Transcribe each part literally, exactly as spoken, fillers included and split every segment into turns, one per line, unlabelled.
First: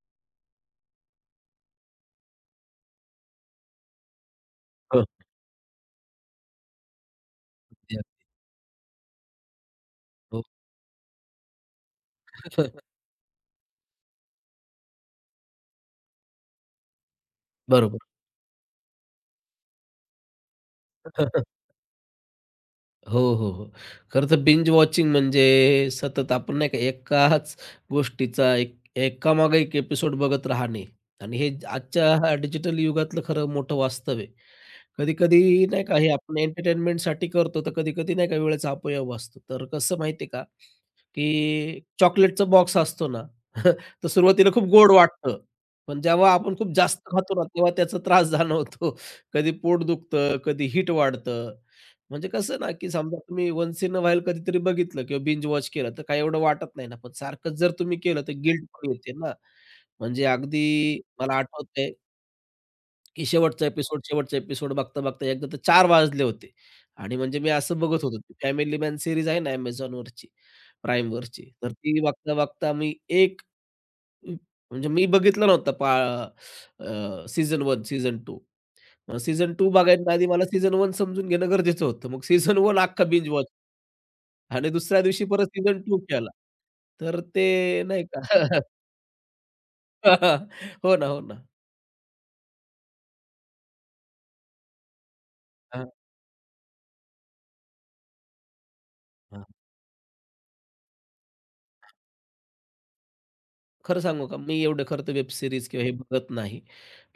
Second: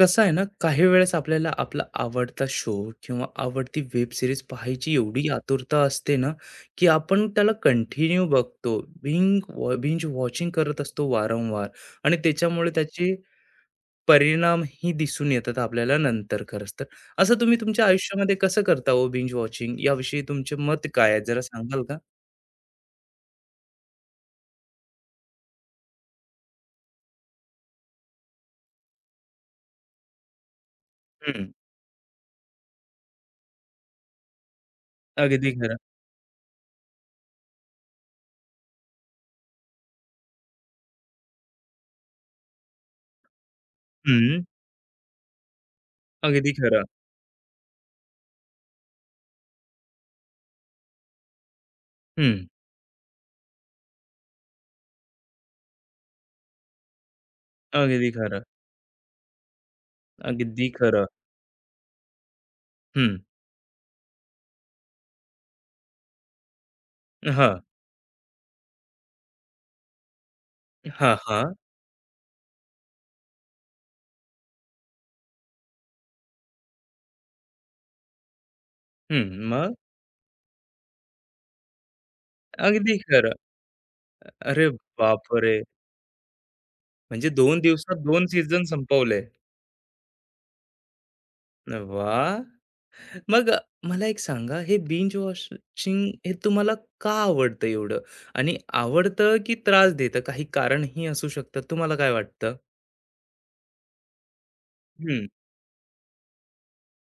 कसं आहे ना, काही वेळेस आपल्याला आपला आवडता शो किंवा आवडती वेब सीरीज पाहायची
हो.
एवढी आतुरता असते ना, की आपण त्याला
द्या.
कंटिन्यू बघतो. बिंग वॉ बिंज
हो.
वॉचिंग करत असतो वारंवार आणि त्याच्यामुळे त्याचे परिणामही दिसून येतात आपल्याला नंतर खरंच तर. असं तुम्ही तुमच्या
बरोबर.
आयुष्यामध्ये कसं करता हो बिंज वॉचिंग? याविषयी तुमचे मत काय आहे? जरा सांगाल का?
हो, हो, हो. खरं तर बिंज वॉचिंग म्हणजे सतत आपण नाही का एकाच गोष्टीचा एक एकामागे एक एपिसोड बघत राहणे आणि हे
हं,
आजच्या ह्या डिजिटल युगातलं खरं मोठं वास्तव आहे.
अगदी
कधी-कधी
खरं.
नाही का हे आपण एंटरटेनमेंटसाठी करतो, तर कधी-कधी नाही का वेळेचा अपव्यय असतो. तर कसं माहिती आहे का, की चॉकलेटचा बॉक्स असतो ना, तर
हं,
सुरुवातीला खूप गोड वाटतं. पण जेव्हा
अगदी
आपण खूप
खरं.
जास्त खातो ना, तेव्हा त्याचा त्रास जाणवतो. कधी पोट दुखतं, कधी हिट वाढतं. म्हणजे
हं,
कसं ना, की समजा तुम्ही वन्स इन अ व्हाईल कधीतरी बघितलं किंवा बिंज वॉच केलं, तर काही एवढं वाटत नाही ना. पण सारखंच जर तुम्ही
अगदी
केलं, तर
खरं.
गिल्ट पण येते ना. म्हणजे
अगदी
अगदी
खरं.
मला आठवतंय
हं,
की शेवटचा एपिसोड, शेवटचा एपिसोड बघता-बघता एकदा तर चार वाजले होते आणि म्हणजे मी
हां.
असं बघत होतो, ती फॅमिली मॅन सीरीज आहे ना Amazonवरची,
हां,
Primeवरची.
हां.
तर ती बघता-बघता मी एक म्हणजे मी बघितला नव्हता पा अ, सीझन वन, सीझन टू. मग
हं,
सीझन टू
मग?
बघायच्या आधी मला सीझन वन समजून घेणं गरजेचं होतं. मग सीझन वन
अगदी
अख्खा बिंज
खरं.
वॉच
अरे
आणि दुसऱ्या दिवशी परत
बापरे!
सीझन टू केला. तर
म्हणजे दोन
ते
दिवसात
नाही का
दोन सीझन संपवले.
हो ना, हो ना.
वाह! मग मला एक सांगा हे बिंज
हां,
वॉचिंग हे तुम्हाला का आवडतं एवढं? आणि आवडतं
हां.
की त्रास देतं? काही कारणही असू शकतं. तुम्हाला काय वाटतं?
खरं सांगू का? मी एवढं खरं तर
हं.
वेब सीरीज किंवा हे बघत नाही.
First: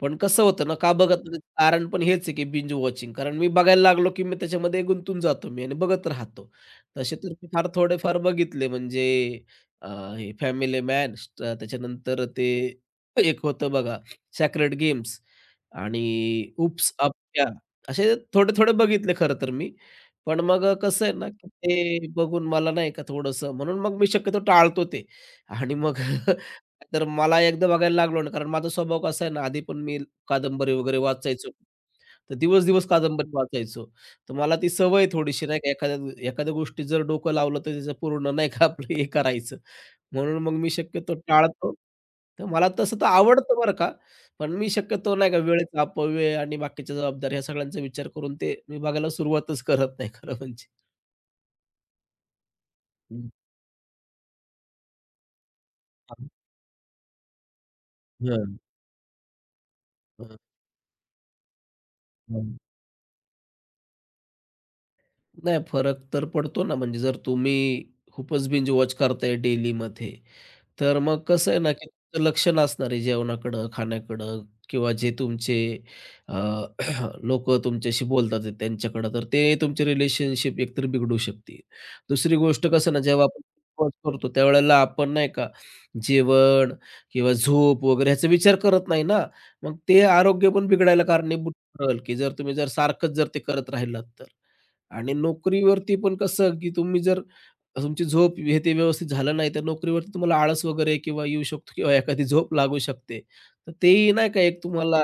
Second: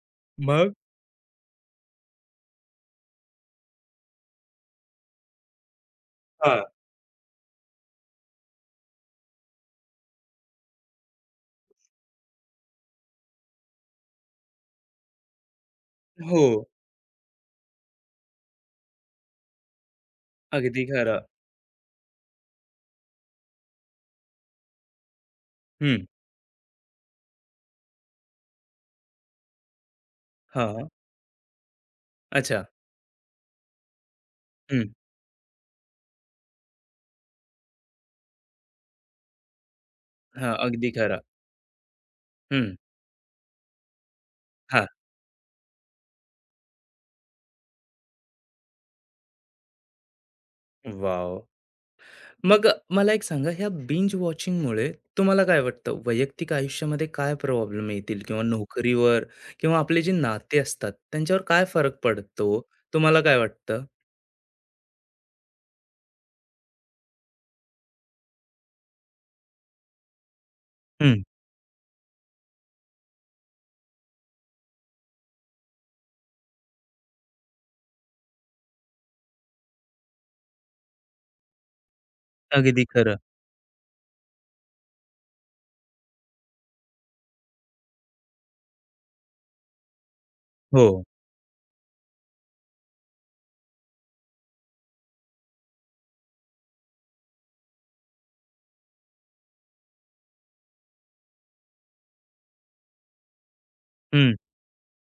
पण कसं होतं
मग?
ना, का बघत नाही? कारण पण हेच आहे की बिंज वॉचिंग. कारण मी बघायला लागलो की मी त्याच्यामध्ये गुंतून जातो मी आणि बघत राहतो.
हां.
तसे तर मी फार थोडेफार बघितले म्हणजे अ, हे फॅमिली मॅन, त्याच्यानंतर ते एक होतं बघा सेक्रेड गेम्स आणि
हो.
ऊप्स अप या असे थोडे-थोडे बघितले खरं तर मी. पण मग
अगदी
कसं आहे
खरं.
ना, की ते बघून मला नाही का थोडंसं म्हणून मग मी शक्यतो टाळतो ते आणि मग
हं.
तर मला एकदा बघायला लागलो ना, कारण माझा स्वभाव कसा आहे ना, आधी पण मी कादंबरी
हां.
वगैरे वाचायचो. तर
अच्छा.
दिवस-दिवस कादंबरी वाचायचो. तर मला ती
हं.
सवय थोडीशी नाही का, एखाद्या एखाद्या गोष्टीत जर डोकं लावलं तर त्याचं पूर्ण नाही का आपलं हे करायचं. म्हणून
हां.
मग मी
अगदी
शक्यतो
खरं.
टाळतो. तर मला
हं.
तसं तर आवडतं बरं का, पण मी
हां.
शक्यतो नाही का वेळेचा अपव्यय आणि बाकीच्या जबाबदाऱ्या ह्या सगळ्यांचा विचार करून ते मी बघायला सुरुवातच करत नाही खरं म्हणजे.
वॉव! मग मला एक
हं.
सांगा, ह्या बिंज वॉचिंगमुळे तुम्हाला काय वाटतं? वैयक्तिक आयुष्यामध्ये काय प्रॉब्लेम येतील किंवा
हां.
नोकरीवर किंवा आपले जे
हं,
नाते असतात, त्यांच्यावर काय फरक
हं.
पडतो? तुम्हाला काय वाटतं?
नाही, फरक तर पडतो ना, म्हणजे जर तुम्ही खूपच बिंज वॉच करताय डेलीमध्ये, तर
हं,
मग कसं आहे ना, की तुमचं लक्ष नसणार आहे जेवणाकडं, खाण्याकडं किंवा जे तुमचे अ, तुमच्याशी बोलतात आहेत त्यांच्याकडं, तर ते तुमचे रिलेशनशिप एकतर बिघडू शकते. दुसरी गोष्ट
अगदी
कसं ना,
खरं.
जेव्हा आपण वॉच करतो त्यावेळेला आपण नाही का, जेवण किंवा झोप वगैरे ह्याचा विचार करत नाही ना, मग ते आरोग्य पण
हो.
बिघडायला कारणीभूत ठरेल, की जर तुम्ही जर सारखंच जर ते करत राहिलात तर. आणि नोकरीवरती पण कसं, की तुम्ही जर तुमची झोप हे ते व्यवस्थित झालं नाही, तर नोकरीवरती तुम्हाला आळस वगैरे किंवा येऊ शकतो किंवा एखादी झोप लागू शकते. तर तेही नाही
हं,
का एक तुम्हाला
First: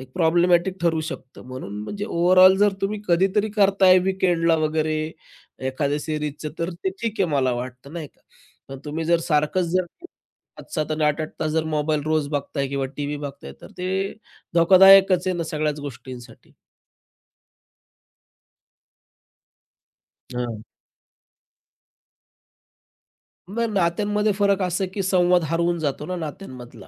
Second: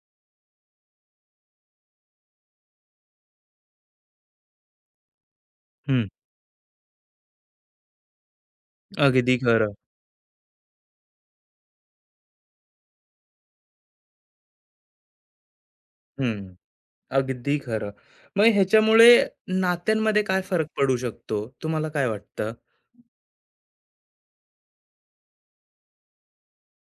एक प्रॉब्लेमॅटिक ठरू शकतं. म्हणून म्हणजे ओव्हरऑल जर तुम्ही कधीतरी करताय वीकेंडला वगैरे एखाद्या
हं.
सीरीजचं, तर ते ठीक आहे मला वाटतं, नाही का? पण तुम्ही जर
अगदी
सारखंच
खरं.
जर सात सात आणि आठ आठ तास जर मोबाईल रोज बघताय किंवा टीव्ही बघताय, तर ते धोकादायकच आहे ना सगळ्याच गोष्टींसाठी.
हं, अगदी खरं. मग ह्याच्यामुळे नात्यांमध्ये काय
हां.
फरक पडू शकतो? तुम्हाला काय वाटतं?
ना नात्यांमध्ये फरक असा की संवाद हरवून जातो ना नात्यांमधला,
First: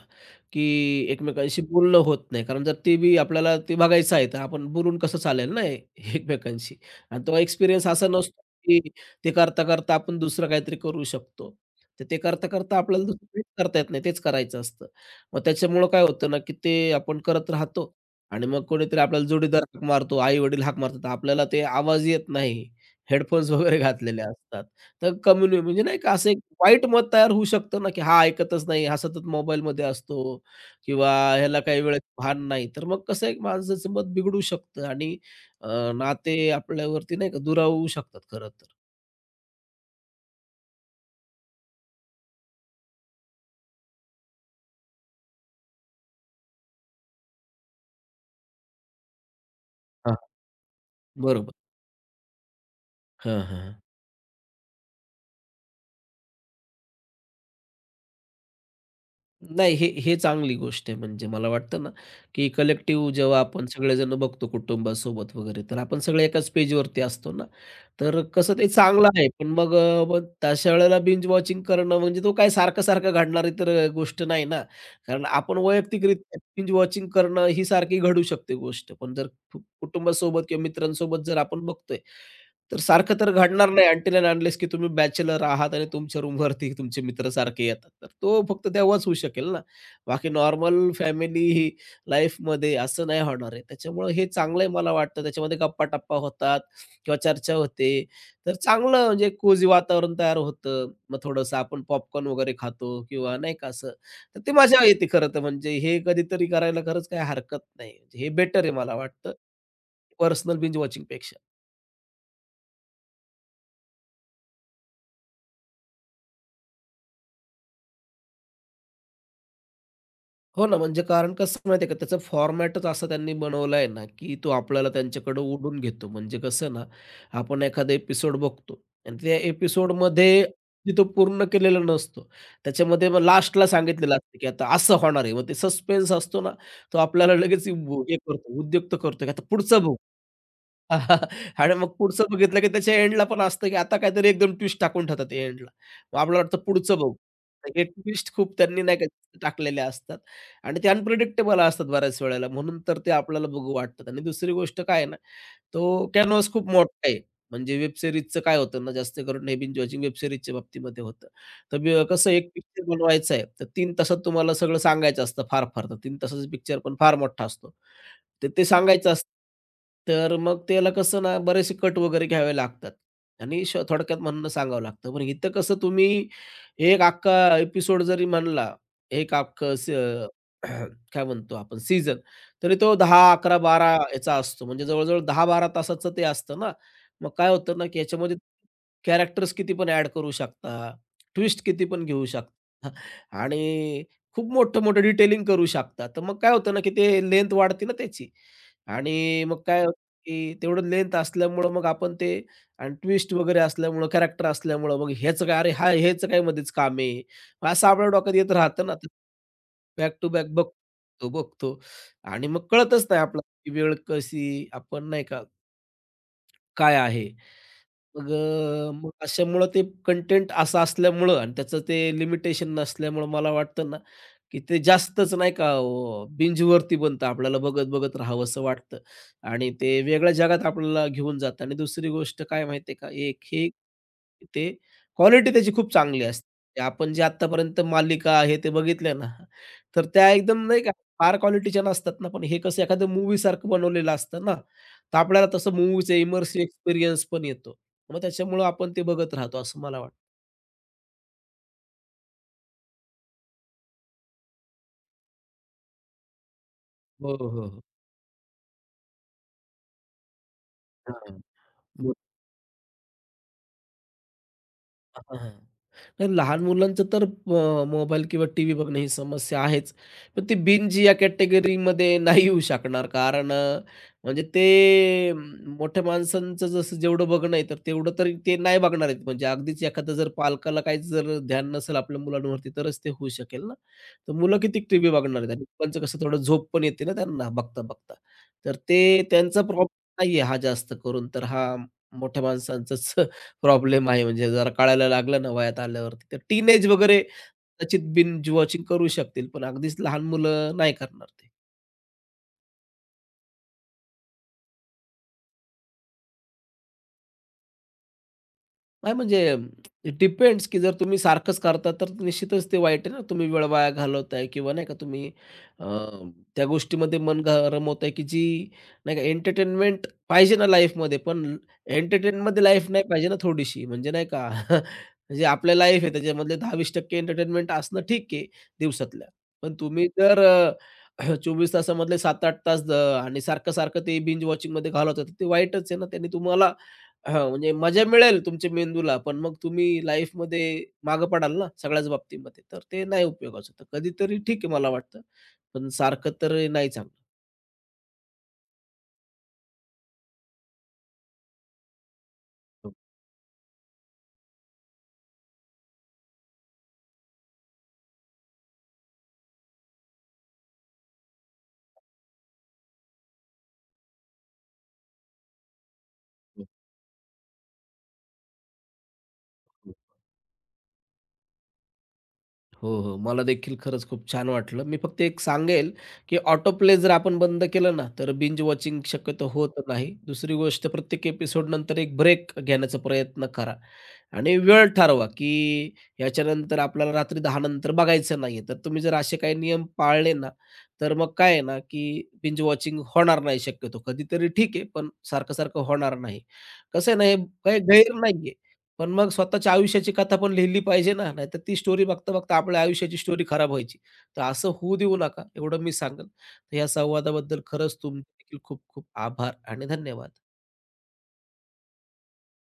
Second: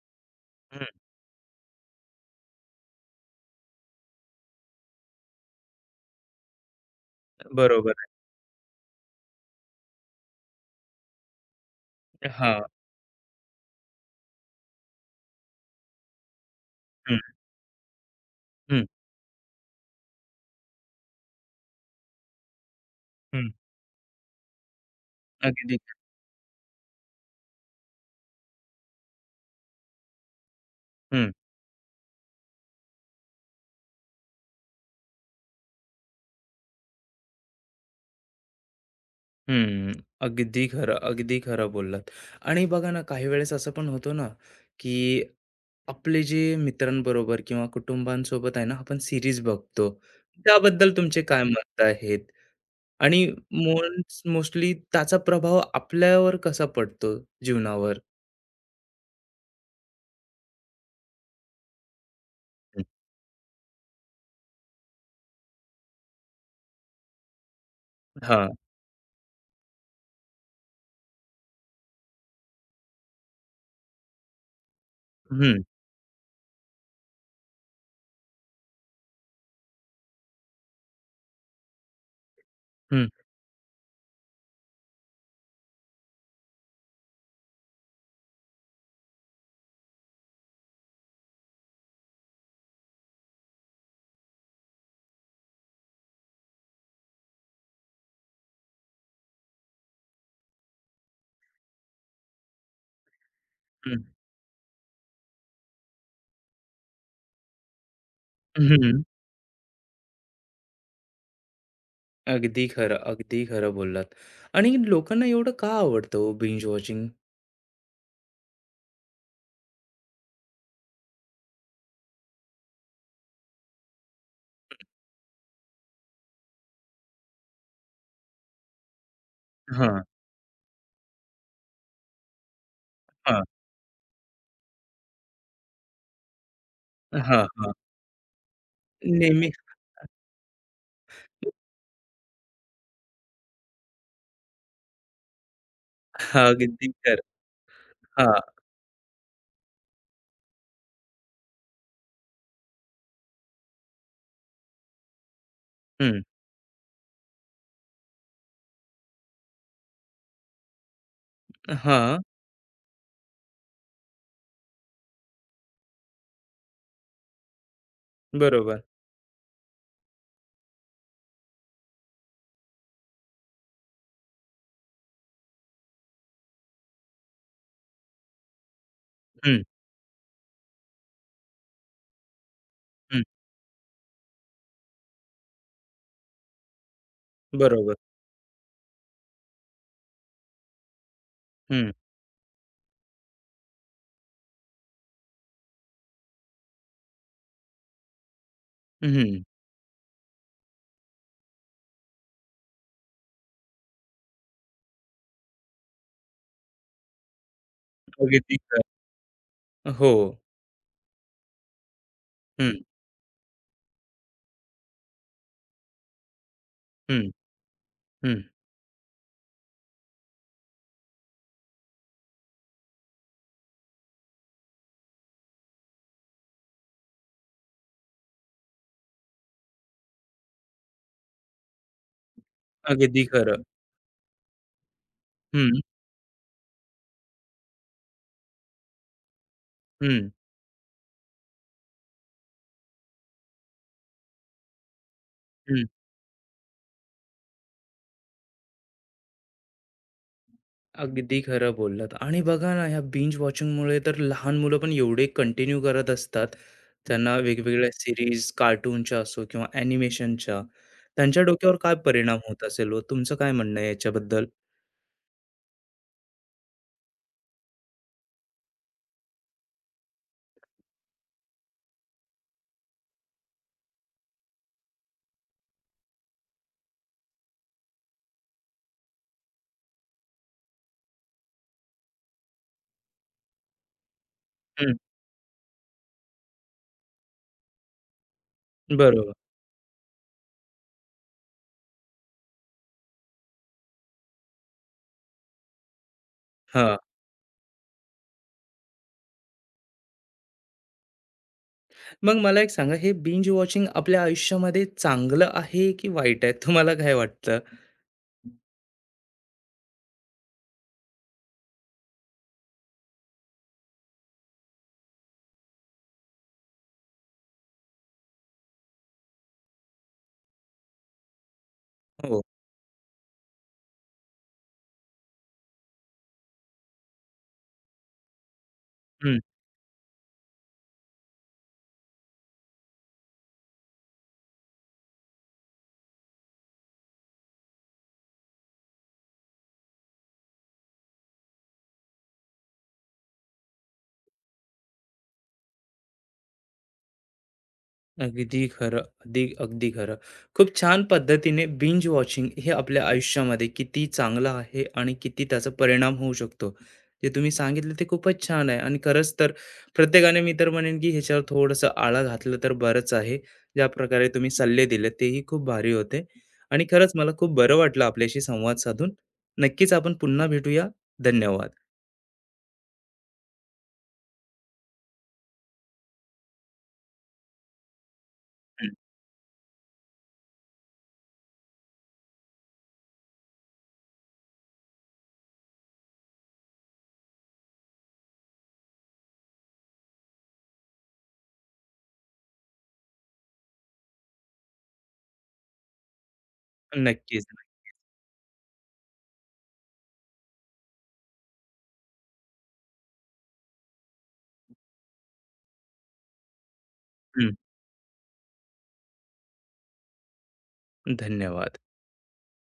की
हं,
एकमेकांशी बोलणं होत नाही. कारण जर ते बी आपल्याला ते बघायचं आहे, तर आपण बोलून कसं चालेल ना ए- एकमेकांशी. आणि तो एक्सपिरियन्स
बरोबर
असा नसतो की ते करता-करता आपण दुसरं काहीतरी करू शकतो. तर ते
आहे. हां.
करता-करता आपल्याला दुसरं काहीच करता येत नाही. तेच करायचं असतं. मग त्याच्यामुळं काय होतं ना, की ते
हं,
आपण करत राहतो आणि मग
हं,
कोणीतरी आपल्याला जोडीदार हाक मारतो, आई-वडील हाक मारतात. आपल्याला ते आवाज येत नाही.
हं.
हेडफोन्स वगैरे घातलेले असतात. तर कम्युनि
अगदी.
म्हणजे नाही का असं एक वाईट मत तयार होऊ शकतं ना, की हा ऐकतच नाही, हा सतत मोबाईलमध्ये असतो किंवा
हं.
ह्याला काही वेळेत भान नाही. तर मग कसं एक माणसाचं मत बिघडू शकतं आणि अ, नाते आपल्यावरती नाही का दुरावू शकतात खरं तर.
हम्म, अगदी खरं, अगदी खरं बोललात. आणि बघा ना, काही वेळेस असं पण होतो ना, की आपले जे मित्रांबरोबर किंवा कुटुंबांसोबत आहे ना, आपण सीरीज बघतो.
हां.
त्याबद्दल तुमचे काय
बरोबर.
मत आहेत? आणि
हां, हां.
मोन्स मोस्टली त्याचा प्रभाव आपल्यावर कसा पडतो जीवनावर?
नाही, हे हे चांगली गोष्ट आहे. म्हणजे मला वाटतं ना, की
हं.
कलेक्टिव्ह जेव्हा आपण सगळेजण बघतो कुटुंबासोबत वगैरे, तर आपण सगळे एकाच पेजवरती असतो ना. तर
हां.
कसं ते चांगलं आहे. पण मग अ, मग तशा वेळेला बिंज वॉचिंग करणं म्हणजे तो काय सारखं-सारखं घडणारी तर गोष्ट नाही ना. कारण आपण
हं,
वैयक्तिकरित्या बिंज वॉचिंग करणं ही सारखी घडू शकते गोष्ट. पण जर कु- कुटुंबासोबत किंवा मित्रांसोबत जर आपण बघतोय तर
हं,
सारखं तर घडणार नाही अनटिल अँड अनलेस की तुम्ही बॅचलर आहात आणि तुमच्या रूमवरती तुमचे मित्र सारखे येतात. तर तो फक्त तेव्हाच होऊ शकेल ना. बाकी नॉर्मल फॅमिली ही लाईफमध्ये असं नाही होणार आहे. त्याच्यामुळं हे चांगलं आहे मला वाटतं. त्याच्यामध्ये गप्पा-टप्पा होतात किंवा चर्चा होते. तर चांगलं म्हणजे कोझी वातावरण तयार होतं. मग थोडंसं आपण पॉपकॉर्न वगैरे खातो किंवा नाही का असं.
हं,
तर ती मजा येते खरं तर म्हणजे हे कधीतरी करायला खरंच काही हरकत नाही. म्हणजे हे बेटर आहे मला वाटतं, पर्सनल बिंज वॉचिंगपेक्षा.
अगदी खरं, अगदी खरं बोललात. आणि लोकांना एवढं का आवडतं बिंज वॉचिंग?
हो ना, म्हणजे कारण कसं माहिती आहे का, त्याचा फॉर्मॅटच असा त्यांनी बनवला आहे ना, की तो आपल्याला त्यांच्याकडं ओढून घेतो. म्हणजे कसं ना, आपण एखादा एपिसोड बघतो आणि त्या
हां,
एपिसोडमध्ये तो पूर्ण केलेला नसतो. त्याच्यामध्ये मग
हां.
लास्टला सांगितलेलं असतं, की आता असं होणार आहे. मग ते सस्पेन्स असतो ना, तो आपल्याला
हां,
लगेच
हां.
हे करतो, उद्युक्त करतो, की आता
नेहमी
पुढचं बघू. आणि मग पुढचं बघितलं, की त्याच्या एंडला पण असतं, की आता काहीतरी एकदम ट्विस्ट टाकून ठेवतात एंडला. मग आपल्याला
हां,
वाटतं
अगदी
पुढचं बघू.
खरं.
हे ट्विस्ट
हां,
खूप त्यांनी नाही का टाकलेले असतात आणि ते अनप्रिडिक्टेबल असतात बऱ्याच वेळेला म्हणून तर ते आपल्याला बघू वाटतात आणि दुसरी गोष्ट काय आहे ना, तो
हं.
कॅनव्हास खूप मोठा आहे. म्हणजे वेब सीरीजचं काय होतं ना, जास्त करून हे बिंज वॉचिंग वेब सीरीजच्या बाबतीमध्ये होतं. तर मी
हां,
कसं एक पिक्चर बनवायचा आहे, तर तीन तासात तुम्हाला सगळं सांगायचं असतं फार-फार. तर तीन तासाचा पिक्चर पण फार मोठा असतो. तर ते
बरोबर.
सांगायचं असतं. तर मग त्याला कसं ना बरेचसे कट वगैरे घ्यावे लागतात आणि श थोडक्यात म्हणणं सांगावं लागतं. पण इथं कसं तुम्ही एक अख्खा एपिसोड जरी म्हणला, एक
हं,
अख्खं स काय म्हणतो आपण सीझन, तरी तो
हं.
दहा अकरा, बारा याचा असतो. म्हणजे जवळ-जवळ दहा ते बारा तासाचं ते असतं ना. मग काय होतं ना,
बरोबर.
की याच्यामध्ये कॅरेक्टर्स किती पण ॲड करू शकता, ट्विस्ट किती
हं,
पण घेऊ शकता आणि खूप मोठं-मोठं डिटेलिंग करू शकता. तर मग काय होतं ना, की ते लेंथ वाढते ना त्याची
हं.
आणि मग काय होतं, की तेवढं लेंथ असल्यामुळं मग आपण ते आणि ट्विस्ट वगैरे असल्यामुळं, कॅरेक्टर असल्यामुळं मग ह्याचं काय, अरे हा ह्याचं काय मध्येच काम आहे. मग असं आपल्या डोक्यात येत
अगदी खरं.
राहतं ना. तर
हो.
बॅक टू बॅक बघतो, बघतो आणि मग
हं,
कळतच नाही आपल्याला, वेळ कशी आपण नाही का काय आहे?
हं,
मग
हं.
अ, मग अशामुळं ते कंटेंट असं असल्यामुळं आणि त्याचं ते लिमिटेशन नसल्यामुळं मला वाटतं ना, की ते जास्तच नाही का अ, बिंजवरती बनतं. आपल्याला बघत-बघत राहावसं वाटतं आणि ते वेगळ्या जगात आपल्याला घेऊन जातं आणि दुसरी गोष्ट काय माहिती आहे का?
अगदी
एक
खरं.
हे ते क्वालिटी
हं,
त्याची खूप चांगली असते. ते आपण जे आत्तापर्यंत मालिका आहे ते बघितल्या ना, तर त्या
हं,
एकदम नाही का फार क्वालिटीच्या नसतात ना, पण हे कसं एखादं मूव्हीसारखं बनवलेलं असतं ना, तर आपल्याला तसं
हं.
मूव्हीचं इमर्सिव्ह एक्सपिरियन्स पण येतो. मग त्याच्यामुळं आपण ते बघत राहतो असं मला वाटतं.
अगदी खरं बोललात आणि बघा ना, ह्या बिंज वॉचिंगमुळे तर लहान मुलं पण एवढे कंटिन्यू करत असतात. त्यांना
हो, हो, हो.
वेगवेगळ्या सीरीज, कार्टूनच्या असो किंवा ॲनिमेशनच्या,
हां.
त्यांच्या डोक्यावर काय
बरं.
परिणाम होत असेल हो? तुमचं काय म्हणणं आहे याच्याबद्दल?
हां, हां. नाही लहान मुलांचं तर अ, मोबाईल किंवा टीव्ही बघणं ही समस्या आहेच. पण ते बिंज या कॅटेगरीमध्ये नाही येऊ शकणार. कारण अ, म्हणजे ते अम, मोठ्या माणसांचं जसं जेवढं बघणं आहे, तर तेवढं तरी ते नाही बघणार आहेत. म्हणजे अगदीच एखादा जर पालकाला काहीच जर ध्यान नसेल आपल्या मुलांवरती, तरच ते होऊ शकेल ना. तर मुलं किती
हं,
टीव्ही बघणार आहेत आणि मुलांचं कसं थोडं झोप पण येते ना त्यांना बघता-बघता. तर ते
बरोबर.
त्यांचा प्रॉब्लेम नाही आहे हा जास्त करून, तर हा मोठ्या माणसांचाच प्रॉब्लेम आहे म्हणजे जरा कळायला लागलं ना वयात आल्यावरती तर टीनेज
हां.
वगैरे कदाचित बिन वॉचिंग करू शकतील, पण अगदीच लहान मुलं नाही करणार ते.
मग मला एक सांगा, हे बिंज वॉचिंग आपल्या आयुष्यामध्ये चांगलं आहे की वाईट आहे? तुम्हाला काय वाटतं?
नाही म्हणजे इट डिपेंड्स, की जर तुम्ही सारखंच करता तर निश्चितच ते वाईट आहे ना. तुम्ही वेळ वाया घालवताय किंवा नाही का तुम्ही अ, त्या गोष्टीमध्ये मन घ रमवताय, की जी नाही का एंटरटेनमेंट पाहिजे ना लाईफमध्ये, पण
हो.
एंटरटेनमध्ये लाईफ नाही पाहिजे ना थोडीशी. म्हणजे नाही का म्हणजे आपल्या लाईफ आहे त्याच्यामधले दहा-वीस टक्के एंटरटेनमेंट असणं ठीक आहे दिवसातल्या.
हं.
पण तुम्ही जर अ, चोवीस तासामधले सात ते आठ तास अ, आणि सारखं-सारखं ते बिंज वॉचिंगमध्ये घालवतात, ते वाईटच आहे ना. त्याने तुम्हाला हां, म्हणजे मजा मिळेल तुमच्या मेंदूला, पण मग तुम्ही लाईफमध्ये मागे पडाल ना सगळ्याच बाबतीमध्ये, तर ते नाही उपयोगाचं. तर कधीतरी ठीक आहे मला वाटतं, पण सारखं तर नाही चांगलं.
अगदी खरं. अगदी, अगदी खरं. खूप छान पद्धतीने बिंज वॉचिंग हे
हो,
आपल्या आयुष्यामध्ये किती चांगलं आहे आणि किती त्याचा परिणाम होऊ शकतो. जे तुम्ही सांगितलं ते खूपच छान आहे आणि खरंच तर प्रत्येकाने मी तर म्हणेन की ह्याच्यावर थोडंसं आळा घातलं तर बरंच आहे. ज्या प्रकारे तुम्ही सल्ले दिले तेही खूप भारी होते
हो,
आणि खरंच मला खूप बरं वाटलं आपल्याशी संवाद साधून. नक्कीच
हो.
आपण पुन्हा भेटूया. धन्यवाद.
हो, हो. मला देखील खरंच खूप छान वाटलं. मी फक्त एक सांगेल, की ऑटो प्ले जर आपण बंद केलं ना, तर बिंज
हं.
वॉचिंग शक्यतो होत नाही. दुसरी गोष्ट प्रत्येक एपिसोडनंतर एक ब्रेक घेण्याचा प्रयत्न करा. आणि वेळ ठरवा, की याच्यानंतर आपल्याला रात्री दहा नंतर बघायचं नाहीये. तर तुम्ही जर असे काही नियम पाळले ना, तर मग काय आहे ना, की बिंज वॉचिंग होणार नाही शक्यतो. कधीतरी ठीक आहे, पण सारखं-सारखं होणार नाही. कसं आहे ना, हे
नक्कीच.
काही गैर नाहीये. पण मग स्वतःच्या आयुष्याची कथा पण लिहिली पाहिजे ना, नाहीतर ती स्टोरी बघता-बघता आपल्या आयुष्याची स्टोरी खराब व्हायची. तर असं होऊ देऊ नका, एवढं मी सांगेल. तर या
हं.
संवादाबद्दल खरंच तुमचे देखील खूप-खूप आभार आणि धन्यवाद.
धन्यवाद.